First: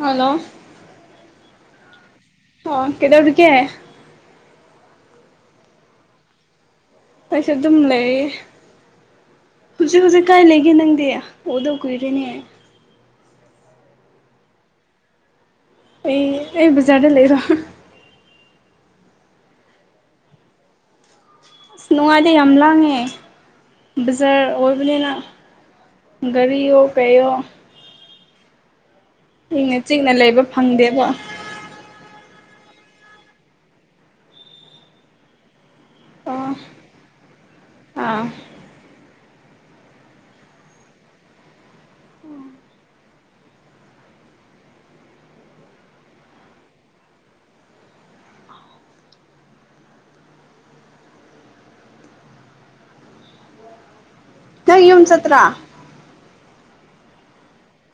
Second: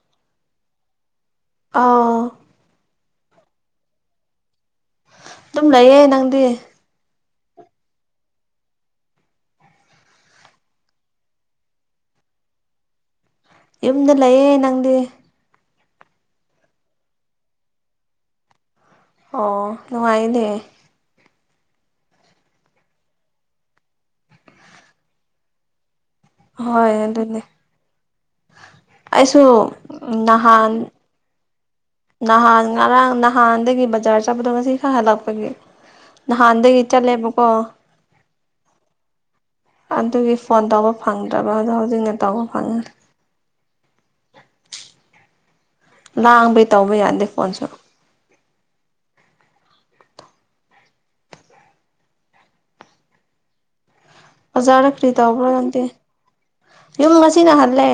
Hello! ꯑꯥꯎ꯫ ꯑꯣ ꯀꯩꯗꯧꯔꯤꯒꯦ? ꯑꯗꯨꯝ ꯂꯩꯌꯦ꯫ ꯅꯪꯗꯤ? ꯑꯩꯁꯨ ꯑꯗꯨꯝ ꯂꯩꯌꯦ꯫ ꯍꯨꯖꯤꯛ ꯍꯨꯖꯤꯛ ꯀꯥꯏ ꯂꯩꯒꯦ ꯅꯪꯗꯤ ꯎꯗꯥꯕ ꯀꯨꯏꯔꯦꯅꯦ꯫ ꯌꯨꯝꯗ ꯂꯩꯌꯦ, ꯅꯪꯗꯤ? ꯑꯩ ꯑꯩ ꯕꯖꯥꯔꯗ ꯂꯩꯕ꯫ ꯑꯣ ꯅꯨꯡꯉꯥꯏꯅꯦ꯫ ꯑꯁ ꯅꯨꯡꯉꯥꯏꯗꯦ ꯌꯥꯝ ꯂꯥꯡꯉꯦ ꯕꯖꯥꯔ ꯑꯣꯏꯕꯅꯤꯅ꯫ ꯒꯔꯤꯌꯣ ꯍꯣꯏ ꯀꯩꯌꯣ꯫ ꯑꯗꯨꯅꯦ ꯑꯩꯁꯨ ꯏꯪꯅ ꯆꯤꯛꯅ ꯂꯩꯕ ꯅꯍꯥꯟ, ꯐꯪꯗꯦꯕ ꯅꯍꯥꯟ ꯉꯔꯥꯡ ꯅꯍꯥꯟꯗꯒꯤ ꯕꯖꯥꯔ ꯆꯠꯄꯗꯣ ꯉꯁꯤ ꯈꯛ ꯍꯜꯂꯛꯄꯒꯤ꯫ ꯑꯣ ꯅꯍꯥꯟꯗꯒꯤ ꯆꯠꯂꯦꯕꯀꯣ꯫ ꯑꯥ ꯑꯗꯨꯒꯤ ꯐꯣꯟ ꯇꯧꯕ ꯐꯪꯗ꯭ꯔꯕ ꯑꯗꯣ ꯍꯧꯖꯤꯛꯅ ꯇꯧꯕ ꯐꯪꯉꯦ꯫ ꯂꯥꯡꯕꯩ ꯇꯧꯕ ꯌꯥꯗꯦ ꯐꯣꯟꯁꯨ꯫ ꯅꯪ ꯑꯣꯖꯥꯔꯗ ꯌꯨꯝ ꯀꯔꯤ ꯆꯠꯇ꯭ꯔꯥ ꯇꯧꯕ꯭ꯔꯣ ꯅꯪꯗꯤ? ꯌꯨꯝ ꯉꯁꯤꯅ ꯍꯜꯂꯦ꯫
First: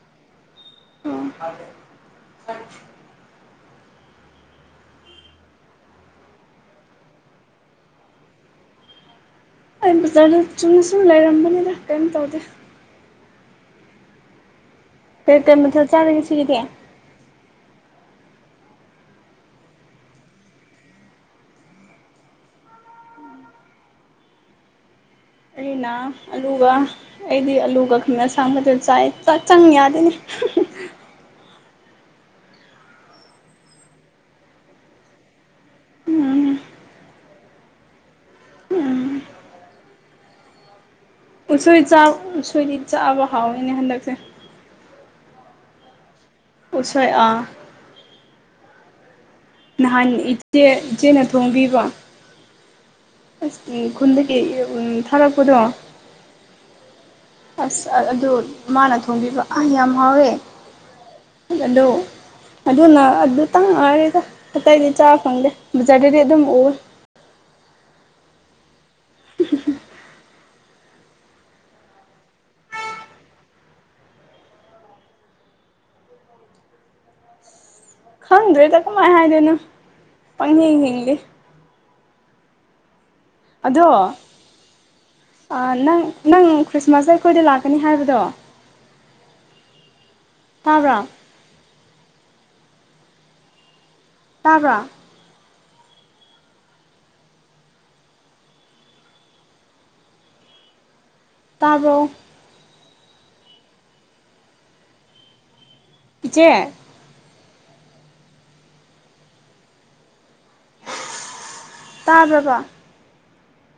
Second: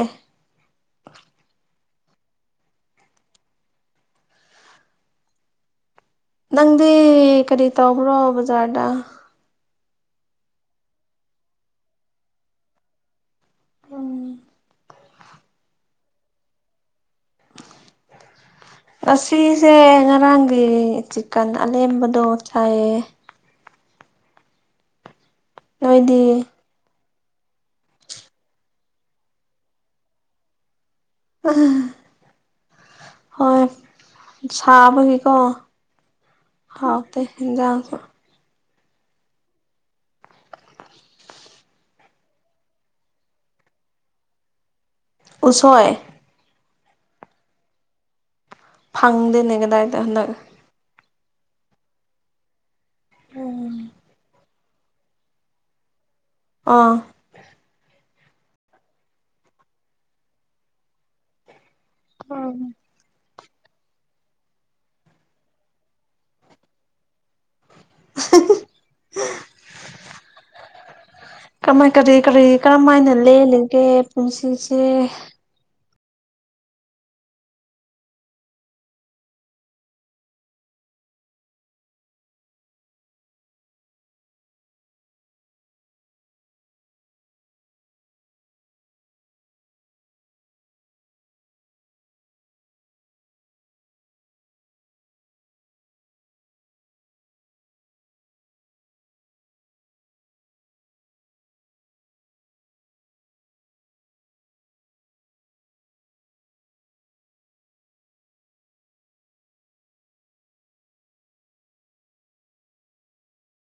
ꯎꯝ [unintelligible] ꯅꯪꯗꯤ ꯀꯔꯤ ꯇꯧꯕ꯭ꯔꯣ ꯕꯖꯥꯔꯗ? ꯑꯩ ꯕꯖꯥꯔꯗ ꯆꯨꯝꯅ ꯁꯨꯝ ꯂꯩꯔꯝꯕꯅꯤꯗ ꯀꯩꯝ ꯇꯧꯗꯦ꯫ ꯎꯝ ꯀꯩ-ꯀꯩ ꯃꯊꯦꯜ ꯆꯥꯔꯦ ꯉꯁꯤꯒꯤꯗꯤ? [inaudible] ꯉꯁꯤꯁꯦ ꯉꯔꯥꯡꯒꯤ ꯆꯤꯀꯟ ꯑꯂꯦꯝꯕꯗꯣ ꯆꯥꯏꯌꯦ꯫ ꯑꯩꯅꯥ ꯅꯣꯏꯗꯤ ꯑꯂꯨꯒ ꯑꯩꯗꯤ ꯑꯂꯨꯒ ꯉꯃꯦꯟ ꯃꯁꯥꯡꯕꯗꯨ ꯆꯥꯏ ꯆꯛ ꯆꯪ ꯌꯥꯗꯦꯅꯦ꯫ ꯍꯣꯏ ꯁꯥꯕꯒꯤ ꯀꯣ꯫ ꯎꯝ ꯍꯥꯎꯇꯦ ꯍꯦꯟꯖꯥꯡꯁꯨ꯫ ꯎꯝ ꯎꯁꯣꯏ ꯆ ꯎꯁꯣꯏꯗꯤ ꯆꯥꯕ ꯍꯥꯎꯋꯤꯅꯦ ꯍꯟꯗꯛꯁꯦ꯫ ꯎꯁꯣꯏ ꯎꯁꯣꯏ ꯑꯥ꯫ ꯐꯪꯗꯦꯅꯦ꯫ ꯀꯗꯥꯏꯗ ꯅꯍꯥꯟ ꯍꯟꯗꯛ ꯏꯆꯦ ꯏꯆꯦꯅ ꯊꯣꯡꯕꯤꯕ꯫ ꯑꯁ ꯈꯨꯟꯗꯒꯤ ꯊꯥꯔꯛꯄꯗꯣ? ꯑꯥ ꯑꯁ ꯑꯗꯨ ꯃꯥꯅ ꯊꯣꯡꯕꯤꯕ ꯑꯥ ꯌꯥꯝ ꯍꯥꯎꯋꯦ꯫ ꯍꯜꯂꯣ ꯎꯝ ꯑꯗꯨꯅ ꯑꯗꯨꯇꯪꯉꯥꯏꯔꯦꯗ ꯑꯇꯩꯗꯤ ꯆꯥꯕ ꯐꯪꯗꯦ ꯕꯖꯥꯔꯗꯗꯤ ꯑꯗꯨꯝ ꯎꯔꯦ [unintelligible] ꯀꯃꯥꯏ ꯀꯔꯤ ꯀꯔꯤ ꯀꯔꯝ ꯍꯥꯏꯅ ꯂꯦꯜꯂꯤꯒꯦ ꯄꯨꯟꯁꯤꯁꯦ ꯈꯪꯗ꯭ꯔꯦꯗ ꯀꯃꯥꯏꯅ ꯍꯥꯏꯗꯣꯏꯅꯣ ꯄꯪ ꯍꯤꯡ ꯍꯤꯡꯂꯤ ꯑꯗꯣ ꯑ ꯅꯪ ꯅꯪ ꯈ꯭ꯔꯤꯁꯃꯥꯁꯇ ꯑꯩꯈꯣꯏꯗ ꯂꯥꯛꯀꯅꯤ ꯍꯥꯏꯕꯗꯣ ꯇꯥꯕꯔꯥ ꯇꯥꯕ꯭ꯔꯥ ꯇꯥꯕꯔꯣ ꯏꯆꯦ ꯇꯥꯕ꯭ꯔꯕ